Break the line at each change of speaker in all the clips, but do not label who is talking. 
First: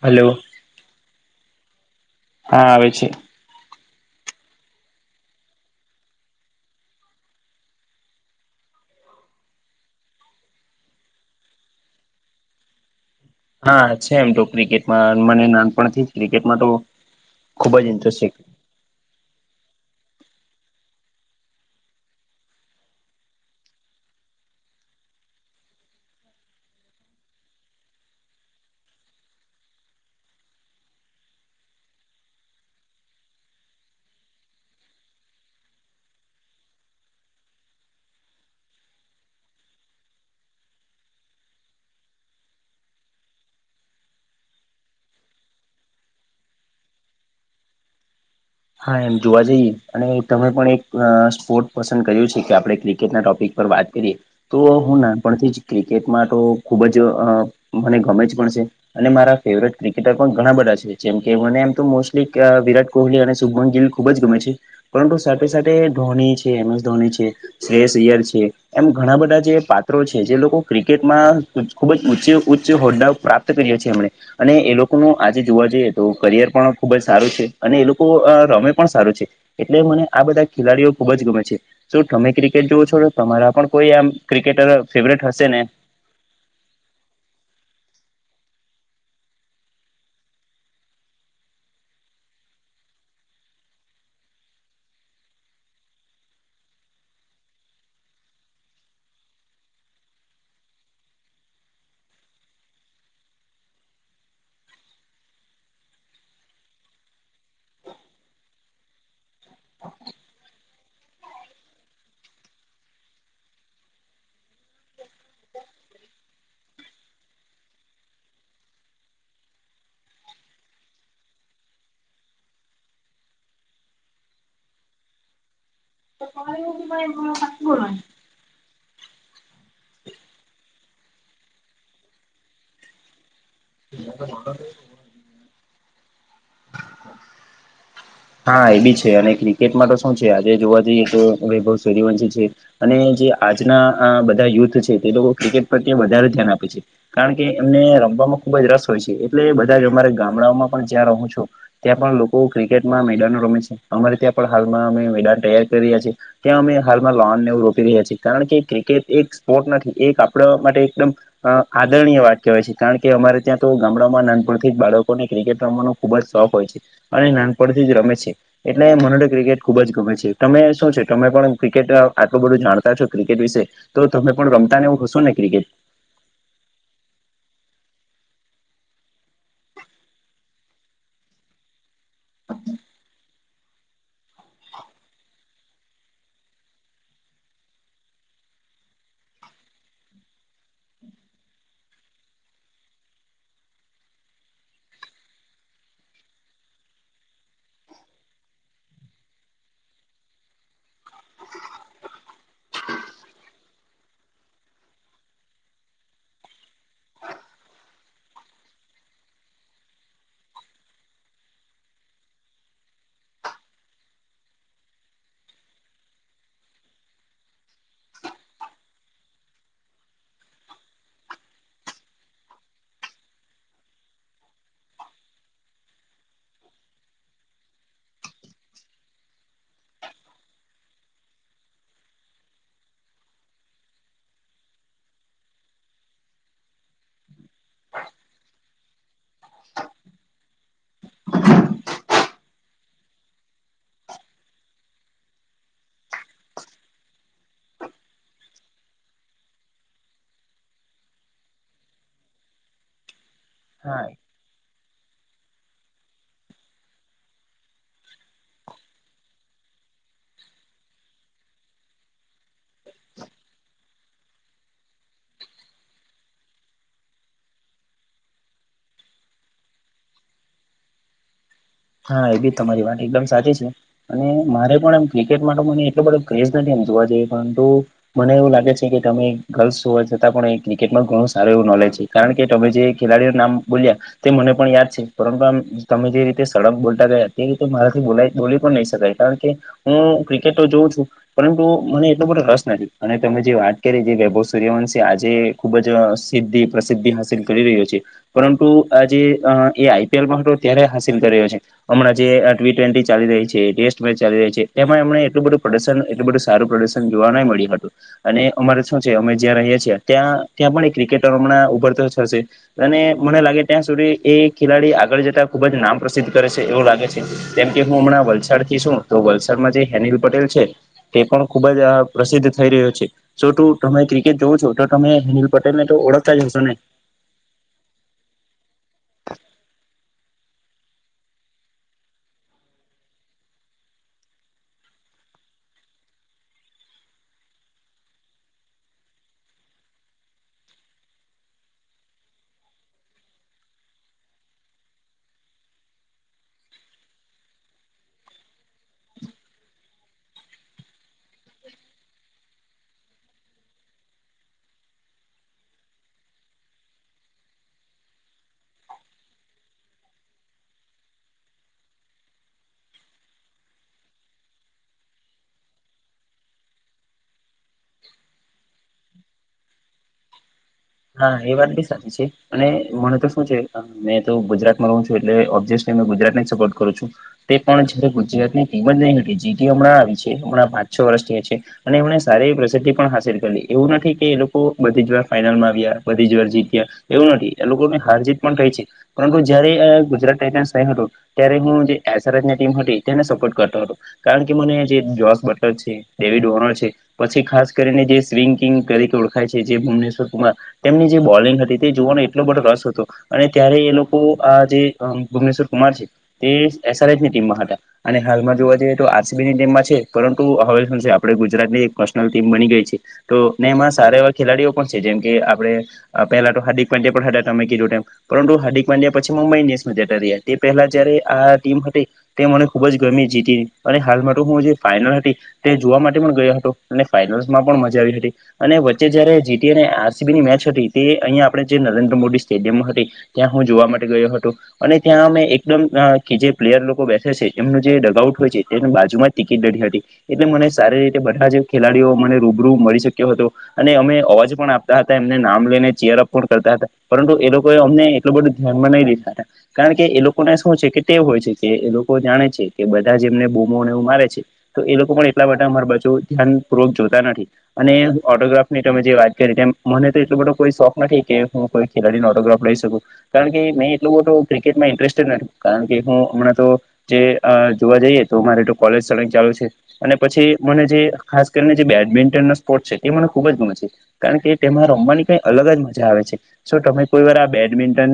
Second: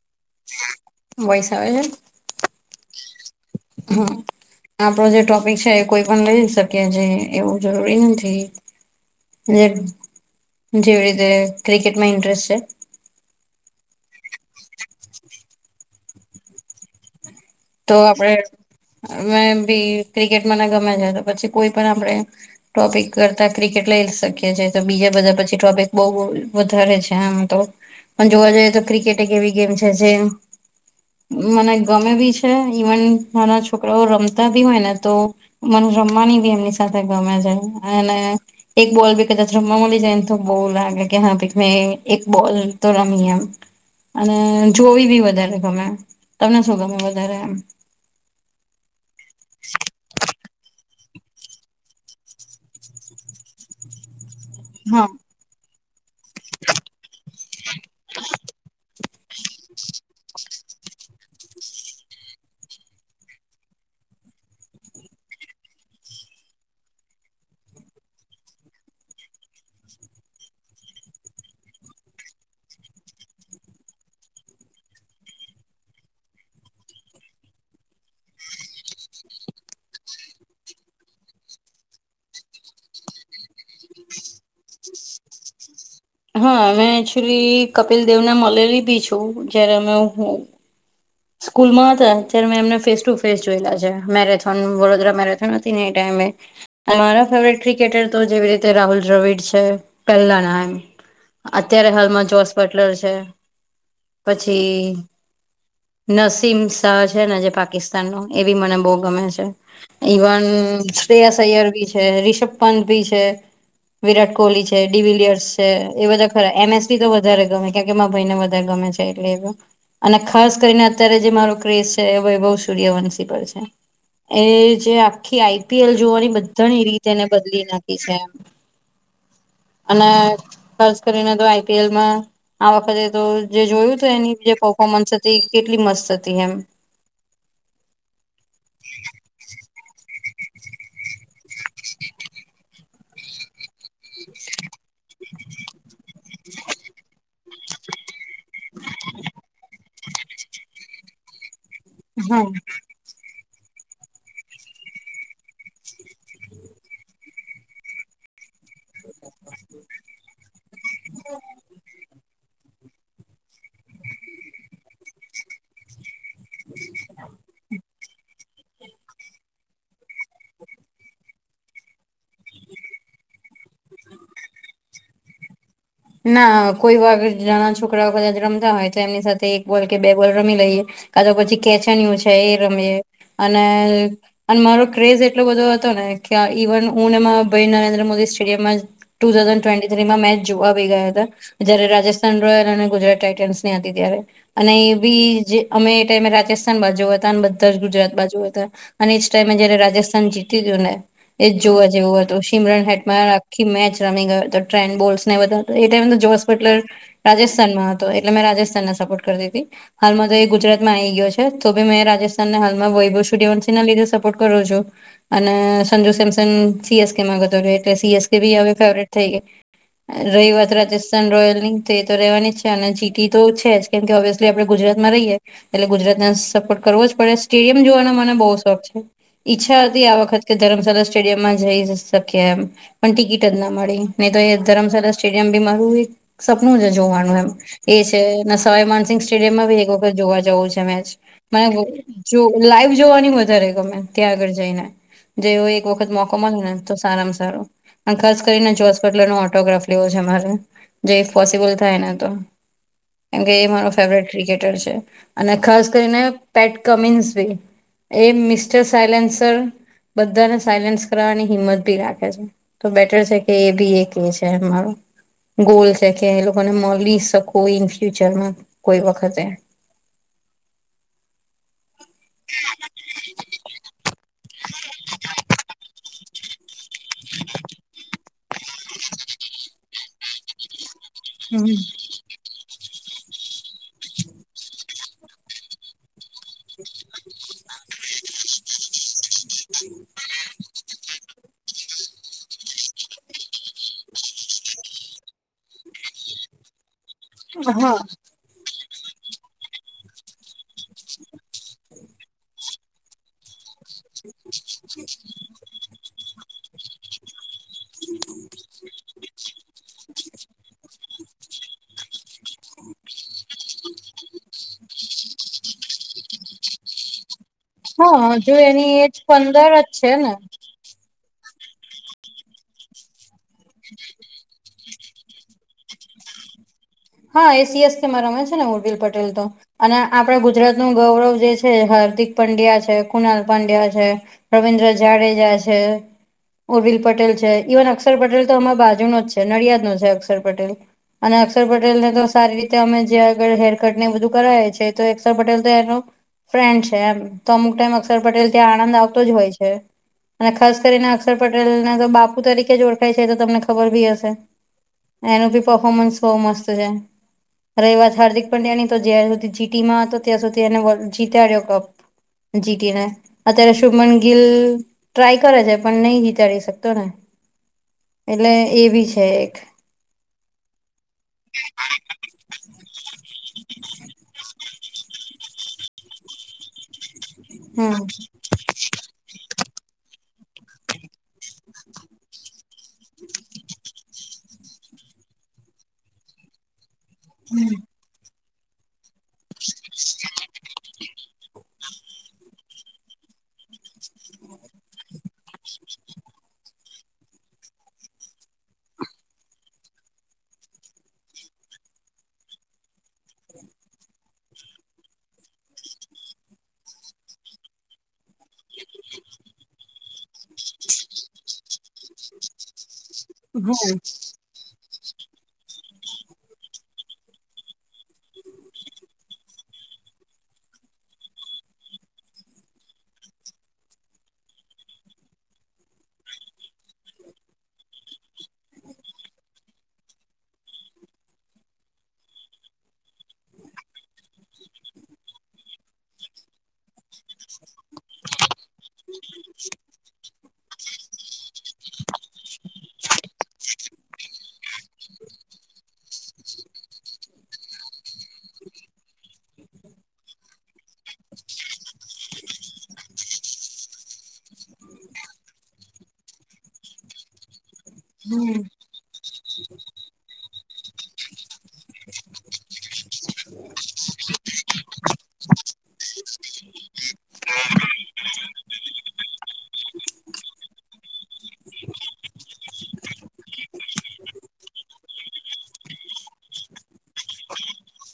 Hello
વૈશ આવે છે
હા આવે છે
હમ આપડો જે ટોપિક છે એ કોઈ પણ લઈ શકીએ છે એવું જરૂરી નથી જેવી રીતે ક્રિકેટમાં ઇન્ટરેસ્ટ છે
હા છે એમ તો ક્રિકેટમાં મને નાનપ ક્રિકેટમાં તો ખુબ જ
તો
ઇન્ટરેસ્ટ છે
આપણેે અ ભી ક્રિકેટમાંને ગમે છે તો પછી કોઈ પણ આપણેે ટોપિક કરતા ક્રિકેટ લઈ શકીએ છીએ તો બીજા બધા પછી ટોપિક બઉ વધારે છે હા તો પણ જોવા જઈએ તો ક્રિકેટ એક એવી ગેમ છે જે મને ગમે બી છે ઈવન મારા છોકરાઓ રમતા બી હોય ને તો મન રમવાની બી એમની સાથે ગમે છે અને એક બોલ ભી કતાોલી જ તો બો લાગ કે હા ભી મે એક બોલ તો રમીમ અને જોવી બી વધારે ગમે તમને શું ગમે વધારે એમ
હા એમ જોવા જઈએ અને તમે પણ એક સ્પોર્ટ પસંદ કર્યું છે કે આપણે ક્રિકેટના ટોપિક પર વાત કરીએ તો હું
હા
નાનપણથી જ ક્રિકેટમાં તો ખૂબ જ મને ગમે જ પણ છે અને મારા ફેવરેટ ક્રિકેટર પણ ઘણા બધા છે જેમ કે મને એમ તો મોસ્ટલી વિરાટ કોહલી અને શુમન ગીલ ખુબ જ ગમે છે પરંતુ સાથે સાથે ધોની છે એમ એસ ધોની છે શષ યાર છે એમ ઘણા બધા જે પાત્રો છે જે લોકો ક્રિકેટમાં ખુબ જ ઉચચે ઉચ્ચ હોદ્દાઓ પ્રાપ્ત તી [unintelligible] અને એ લોકો ન આજે જોવા જઈએ તો કરિયર પણ ખુબ જ સારું છે અને એ લોકો કુ અ રમે પણ સારું છે એટલે મને આ બધા ખેલાડીઓ ખુબ જ ગમે છે. શું તમે ક્રિકેટ જોવ છો તમારા પણ કોઈ આમ ક્રિકેટર ફેવરેટ હશે ને.
હા અમે એકચુલી કપિલ દેવ ના મલેરી બી છું જયારે અમે હું સ્કૂલમાં હતા અત્યારે મેં એમને ફેસ ટુ ફેસ જોયેલા છે મેરેથોન વડોદરા મેરેથોન હતી ને એ ટાઈમે. રો ફેવરેટ ક્રિકેટર તો જેવી રીતે રાહુલ દ્રવિડ છે પહેલા ના એમ અત્યારે હાલમાં જોશ પટલર છે પછી નસીમ શાહ છે ને જે પાકિસ્તાન નો એ બી મને બહુ ગમે છે. ઇવન શ્રે્રેયા સૈયર ભી છે રિષભ પંત ભી છે. વિરાટ કોહલી છે ડી વિલિયર્સ છે એ બધા ખરા એમએસી તો વધારે ગમે કે કે મા ભાઈને વધારે ગમે છે. અને ખાસ કરીને અત્યારે જે મારો ક્રેસ છે હવે બહુ સૂર્યવંશી પર છે. એ જે આખી આઈ પી એલ જોવાની બ ઘણી રીતે એને બદલી નાખી છે અને ખાસ કરીને તો આઈ પી એલમાં આ વખતે તો જે જોયું હતું એની જે પર્ફોમન્સ હતી કેટલી મસ્ત હતી એમ
હા એ બી છે અને ક્રિકેટમાં તો શું છે આજે જોવા જઈએ તો વૈભવ સર્યવંશી છે. અને જે આજના બધા યુથ છે તે લોકો ક્રિકેટ પ્રત વધારે ધ્યાન આપે છે. કારણ કે એમને રમવામાં ખુબ જ રસ હોય છે એટલે બધા જ અમારે ગામડામાં પણ જ્યાં રહો છો ત્યાં પણ લોકો
હા
ક્રિકેટ મેદા રમે છે અમારે ત્યાં પણ હાલમાં અમે મેદાન તૈયાર કરી રહ્યા છીએ ત્યાં અમે હાલમાં લોન ને એવ રોપ રહ્યા છીએ કારણ કે કે એક સ્પોર્ટ નથી એક આપણા માટે એકદમ આદરણીય વાત કહેવાય છે. કારણ કે અમારે ત્યાં તો ગામડામાં નાનપણથી બાળકોને ક્રિકેટ રમવાનો ખુબ જ શોખ હોય છે અને નાન છી રમે છે. એટલે મને તો ક્રિકેટ ખુબ જ ગમે છે તમે શું છે તમે પણ ક્રિકેટ આટલું બધું જાણતા છો ક્રિકેટ વિશે તો તમે પણ રમતા નેવું હશો ને ક્રિકેટ
ના કોઈ વાગ નાના છોકરાઓ કદાચ રમતા હોય તો એમની સાથે એક બોલ કે બે બોલ રમી લઈએ કા તો પછી કેચણીય છે એ રમીએ અને અને મારો ક્રેઝ એટલો બધો હતો ને કે ઇવન હું ભાઈ નરેન્દ્ર મોદી સ્ટેડિયમમાં ટુ થાઝન્ડ ટ્વેન્ટી થ્રીમાં મેચ જોવા આવી ગયા હતા જયારે રાજસ્થાન રોયલ અને ગુજરાત ટાઇટન્સ ની હતી ત્યારે અને એ બી જે અમે એ ટાઈમે રાજસ્થાન બાજુ હતા અને બધા જ ગુજરાત બાજુ હતા અને જ ટાઈમ જેને રાજસ્થાન જીતી જન એ જ જોવા જેવું હતું સિમરન હેટમાં આખી મેચ રમી ગયો હતો ટ્રેન બોલ્સ ને બધા એ ટાઈમ જો હોસ્પિટલર રાજસ્થાનમાં હતો એટલે મેં રાજસ્થાનને સપોર્ટ કરીતી હતી હાલમાં તો એ ગુજરાતમાં આવી ગયો છે તો ભી મેં રાજસ્થાનને હાલમાં વૈભવેવ ના લીધે સપોર્ટ કરું છું. અને સંજુ સેમસન સી એસ કેમાં ગતો એટલે સી એસ કે બી હવે ફેવરેટ થઈ ગઈ રહી વાત રાજસ્થાન રોયલ ની તો એ તો ર રહેવાની જ છે અને જીટી તો છે જ કેમ કે ઓબ્વિયસલી આપણે ગુજરાત માં રહીએ એટલે ગુજરાત ને સપોર્ટ કરવો જ પડે સ્ટેડિયમ જોવાનો મને બહુ શોખ છે. ઈચ્છા હતી આ વખત કે ધર્મશાલા સ્ટેડિયમમાં જઈ શકી એમ પણ ટિકિટ જ ના મળી નહી તો એ ધરમશાળ સ્ટેડિયમ બી મારું એક સપનું જ જોવાનું એમ એ છે સવાયમાનસિંહ સ્ટેડિયમમાં બી એક વખત જોવા જવું છે મેચ મને જો લાઈવ જોવાની વધારે ગમે ત્યાં આગળ જઈને જે એવો એક વખત મોકો મળે ને તો સારામાં સારું ખાસ કરીને જોસ પટલ નો ઓટોગ્રાફ રે જે ઇફ પોસિબલ થાય ને તો કેમકે એ મારો
હા
ફેવરેટ ક્રિકેટર છે અને ખાસ કરીને પેટ કમિન્સ ભી એ મિસ્ટર સાયલેન્સર બધાને સાયલેન્સ કરવાની હિંમત ભી રાખે છે. તો બેટર છે કે એ બી એક એ છે અમારો ગોલ છે કે એ લોકોને મળી શકો ઈન ફ્યુચરમાં કોઈ વખતે
હા એ બી તમારી વાત એકદમ સાચી છે અને મારે પણ એમ ક્રિકેટ માટે મને એટલો બધો ક્રેઝ નથી એ જોવાઈએ પરંતુ મને એવું લાગે છે કે તમે ગર્લ્સ હોવા છતાં પણ ક્રિકેટમાં ઘણું સારું એવ નોલેજ છે કારણ કે તમે જે ખેલાડીઓ નામ બોલ્યા તે મને પણ યાદ છે પરંતુ આમ તમે જે સળમ બોલતા ગયા અ્યારે મારાથી બોલા બોલી પણ નહી શકાય કારણ કે હું ક્રિકેટ તો જોઉં છું પરંતુ મને એટલો બધો રસ નથી અને તમે જે વાત કરી જે વૈભવ સૂર્યવંશ આજે ખુબ જ સિધી પ્રસિદ્ધિ હાસિલ કરી રહ્યો
હા
છે પરંતુ આજે એ આઈપીએલમાં હતો ત્યારે છે હમણાં જે ટવે ચાલી રહી છે ટેસ્ટ મે ચાલી રહી છે એમાંમ એટલું બધું પ્રદર્શન એટલ બધું સારું પ્રદર્શન જોવા ન મળ્યું હતું અને અમારે શું છે અમે જ્યાં રહીએ છીએ ત્યાં ત્યાં પણ ક્રિકેટરો હમણાં ઉભર તો હશે અને મને લાગે ત્યાં સુધી એ ખેલાડી આગળ જતા ખુબ જ નામ પ્રસિદ્ધ કરે છે એવું લાગે છે કેમ કે હું હમણાં
હા હજુ
વલસાડ થી
એની
છું
એજ
તો
પંદર
વલસાડમાં જે
જ છે
હેનિલ
ને
પટેલ છે તે પણ ખુબ જ પ્રસિદ્ધ થઈ રહ્યો છે તું તમે ક્રિકેટ જોવ છો તો તમે હિનિલ પટેલ ને તો ઓળખતા જ હશો ને
હા એસીએસ કેમાં રમે છે ને ઉર્બિલ પટેલ તો અને આપડે ગુજરાત નું ગૌરવ જે છે હાર્દિક પંડ્યા છે કુનાલ પંડ્યા છે રવિન્દ્ર જાડેજા છે ઉર્વિલ પટેલ છે ઇવન અક્ષર પટેલ તો અમા બાજુ ન જ છે નડિયાદ નો છે અક્ષર પટેલ અને અક્ષર પટેલ ને તો સારી રીતે અમે જં આગળ હેરકટ ને બધું કરાવયા છે તો અક્ષર પટેલ તો એનો ફ્રેન્ડ છે એમ તો અમુક ટાઈમ અક્ષર પટેલ ત્યાં આનંદ આવતો જ હોય છે અને ખાસ કરીને અક્ષર પટેલને તો બાપુ તરીકે જો ઓળખાય છે તો તમને ખબર ભી હશે એનું બી પફોમન્સ બહ મસ્ત છે ર એ વાત હાર્દિક પંડ્યા ની તો જ્યાં સુધી જીટી માં હતો ત્યાં સુધી એને વર્ડ જીતાડ્યો કપ જીટીી ના આ્યારેશભ મ ગિલ ટ્રાય કરે છે પણ નહી જીતાડી શકતો ને એટલે એ બી છે એક
હા એ વાત બી સાચી છે અને મને તો શું છે મેં તો ગુજરાત છ એટલેબ્ ગુજરાત સપોર્ટ કરું છું તે પણ
હમ
જયારે ગુજરાત મ જ નહી જીટી હમણાં આવી છે હણાં પાંચ છો વર્ષથી હ છે અને એમને સારી પ્રસિદ્ધિ પણ હાસિલ કરીલી એવું નથી કે એ લોકો બધી જ વાર ફાાઈનલમાં બધી જ વાર જીત્યા એવું નથી એ લોકો ને હાર જીત પણ થાય છે પરંતુ જયારે ગુજરાત ટસ નહી હતું ત્યારે હું જે ટીમ હતી તેને સપોર્ટ કરતો હતો કારણ કે મને જે જોસ બટલર છે ડેવિડ ઓનર છે પછી ખાસ કરીને જે સ્વિંગ કિંગ તરીકે ઓળખાય છે જે ભુવનેશ્વર કુમાર તેમની જે બોલિંગ હતી તે જોવાનો એટલો બધો રસ હતો અને ત્યારે એ લોકો આ જે ભુવનેશ્વર કુમાર છે તે એસઆરસ ની ટીમમાં હતા અને હાલમાં જોવા આરસીબી ની ટીમ છે પરંતુ હવે શું છે આપે ગુજરાત ની એકશનલ ટીમ બની ગઈ છે તો ને એમાં સારા એવા ખેલાડીઓ પણ છે જેમ કે આપણેે પહેલા તો હાર્દિક પંડ્યા હતા તમે કીધું પરંતુ હાર્દિક પાંડ્યા પછી મુંબઈ ઇન્ડિયન્સમાં જ રહ્યા તે પહેલા જયારે આ ટીમ હતી તે મને ખુબ જ ગમેી જીતી અને હાલમાં હું જે ફાઈનલ હતી તે જોવા માટે પણ ગયો હતો અને ફાઈનલસમાં પણ મજા આવી હતી અને વચ્ચે જયારે જીટીને ની મેચ હતી તે અહીંયા આપણે જે નરેન્દ્ર મોદી સ્ટેડિયમ હતી ત્યાં હું જોવા માટે ગયો હતો અને ત્યાં અમે એકદમ કે જે પ્લેયર લોકો બેસે છે એમનું જે ડગઆઉટ હોય છે. એને બાજુમાં જ ટિકિટ નથી હતી એટલે મને સારી રીતે બધા જ ખેલાડીઓ મને રૂબરૂ મળી શક્યો હતો અને અમે અવાજ પણ આપ હતા એમને નામ લઈને ચેયરઅપ પણ કરતા હતા પરંતુ એ લોકો અમને એટલું બધું ધ્યાનમાં નહી લીધા હતા કારણ કે એ લોકોને શું છે કે તે હોય છે કે એ લોકો જાણે છે કે બધા જ એમને બોમોને એવું મારે છે તો એ લોકો પણ એટલા બધા માર બાજુ ધ્યાનપૂર્વક જોતા નથી અને ઓટોગ્રાફ ની તમે જે વાત કરી તેમ મને તો એટલો બધો કોઈ શોખ નથી કે હું કોઈ ખેલાડીનો ઓટોગ્રાફ લઈ શકું કારણ કે મેં એટલું બું ક્રિકેટમાં ઇન્ટરેસ્ટડ નથી કારણ કે હું હમણાં તો જે જોવા જઈએ તો અમારે કોલેજળક ચાલુ છે અને પછી મને જે ખાસ કરીને જે બેડમિન્ટનનો સ્પોર્ટ છે તે મને ખુબ જ ગમે છે કારણ કે તેમાં રમવાની કઈ અલગ જ મજા આવે છે. શ તમે કોઈ વાર આ બેડમિન્ટન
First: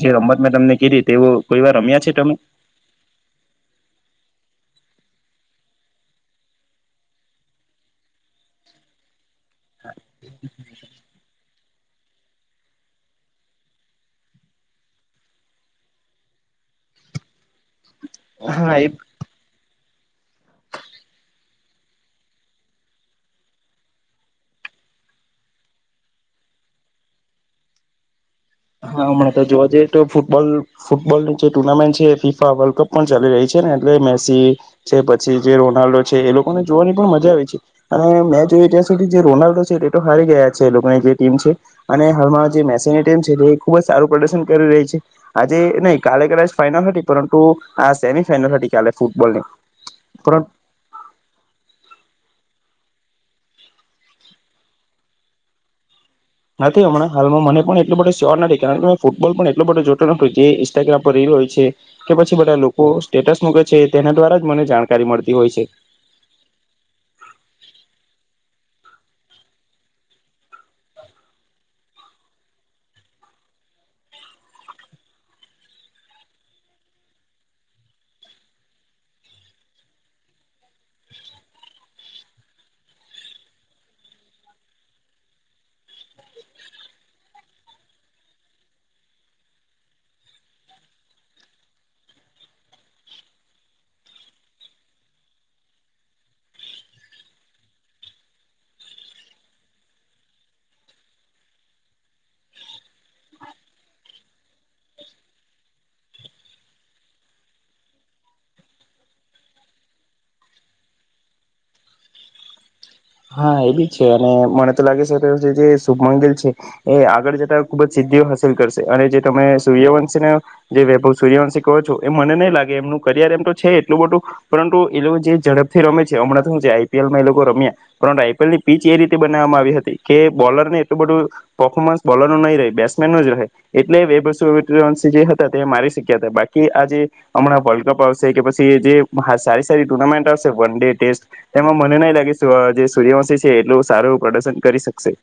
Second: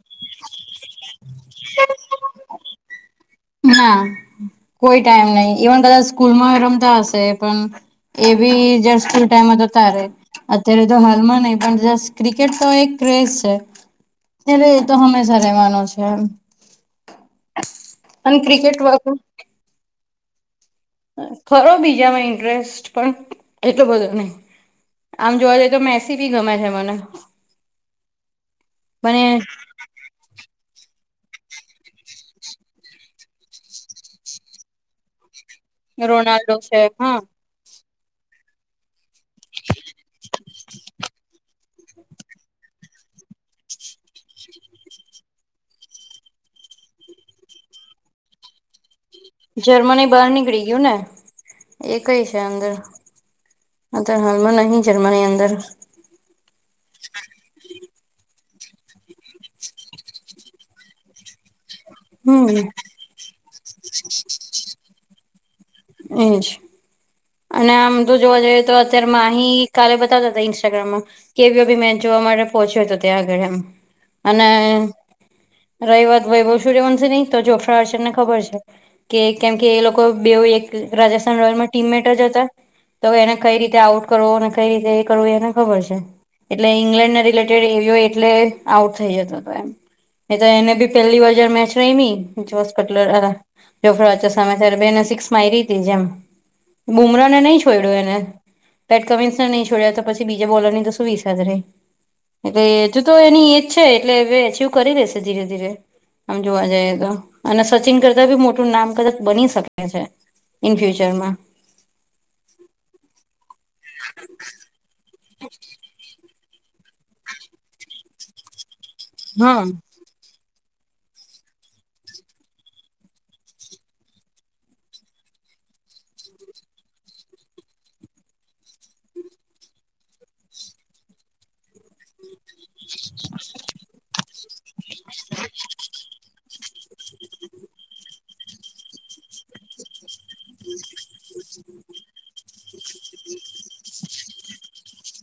જે રમત મેં તમને કરી તે કોઈ વાર રમ્યા છે તમે
હા કોઈ ટાઈમ નહી ઇવન બધા સ્કૂલમાં રમતા હશે પણ એ બી જૂલ ટ તો તારે અત્યારે તો હાલ માં ન પણસ ક્રિકેટ તો એક ક્રેઝ છે ત્યારે એ તો હંમેશા રહેેવાનો છે એમ અને
હા
ક્રિકેટ
એ
વગર ખરો બીજામાં ઇન્ટરેસ્ટ પણ એટલો બધો નહી આમ જોવા જઈએ તો મેસી ભી ગમે છે મને
હા હમણાં તો
મને
જોવા જઈએ ફૂટબોલ ફૂટબોલની જે ટુર્નામેન્ટ છે ફીફા વર્લ્ડ કપ પણ ચાલી રહી છે ને એટલે મેસી છે પછી જે રોનાલ્ડો છે એ
રોનાલ્ડો
લોકોને
છે
જોવાની પણ
હા
મજા આવે છે અને મેચ જો ત્યાં સુધી જે રોનાલ્ડો છે એ તો હારી ગયા છે એ લોકોની જે ટીમ છે. અને હાલમાં જે મેનીમ છે તે ખુબ જ સારું પ્રદર્શન કરી રહી છે આજે ન કાલે કલે ફાઈનલ સા પરંતુ આ સેમી ફાઈનલ સા કાલે ફૂટબોલની
જર્મની બહાર
પરંતુ
નીકળી ગયું ને એ કઈ છે અંદર અત હાલમાં નહીં જર્મની અંદર
નથી હમણાં હાલમાં મને પણ એટલો બો સ્યોર નથી કારણ કે ફૂટબોલ પણ એટલો બધો જોતો નથી જે ઇન્સ્ટાગ્રામ પર ર રહ્યોય છે. કે પછી
હમ
બધા લોકો સ્ટેટસ મૂકે છે તેના દ્વારા જ મને જાણકારી મળતી હોય છે.
હમ અને આમ તો જોવા જઈએ તો અત્યારે મા અહી કાલે બતાવતા હતા ઇન્સ્ટાગ્રામમાં કેવી બી મેન જોવા માટે પહોંચ્યો તો ત્યાં આગળ એમ અને રહી વાત વય બલ સૂર્યવંશે નહી તો જોખા હ છે એમને ખબર છે. કે કેમ કે એ લોકો બે એક રાજસ્થાન રોયલમાં ટીમમે જ હતા તો એને કઈ રીતે આઉટ કરવો અને કઈ રીતે એ કરવું એને ખબર છે. એટલે ઈંગ્લેન્ડને રિલેટેડ એ એટલે આઉટ થઇ જતો હતો એમ એ તો એને બી પેલી વાર જ મેચ રહી જો કટલર જોફ ઓચ સમય ત્યારે બેને સિક્સ માં આવી રહી હતી જેમ બુમરાહને નહી છોડ્યો એને પેટ કવિન્સને નહીં છડ તો પછી બીજા બોલરનીને તોું વીસસાા ર એટલે હજુ તો એની એજ છે એટલે હ અચવ કરી લેશે ધીરે ધીરે આમ જોવા જઈએ તો અને સચિન કરતા બી મોટું નામ કદાચ બની શકે છે. ઇન ફ્યુચરમાં
હા એ બી છે અને મને તો લાગે છે. શુભમંગિલ છે એ આગળ જતા ખુબ જ સિદ્ધિઓ હાસિલ કરશે અને જે તમે
હા
સૂર્યવ જે વૈભવ સૂર્યવંશ કહો છો એ મને નહીં લાગે એમનું કરિયર એમ તો છે એટલું બધું પરંતુ એ લોકો જે ઝડપથી રમે છે હમણાં છે આઈપીએલમાં એ લોકો રમ્યા પરંતુ આઈપીએલ ની પીચ એ રીતે બનાવવામાં આવી હતી કે બોલરને એટલું બધું પર્ફોર્મન્સ બોલર નહીં રહે, બેટ્સમેન ન જ રહે, એટલે બેં જે હતા, તે મારી શક્યા હતા. બાકી કે આજે હમણાં વર્લ્ડ કપ આવશે, કે પછી જે સારી સારી ટુર્નામેન્ટ આવશે, વન-ડે, ટેસ્ટ એમાં મને નહીં લાગે, જે સૂર્યવંશી છે, એટલું સારું પ્રદર્શન કરી શકશે.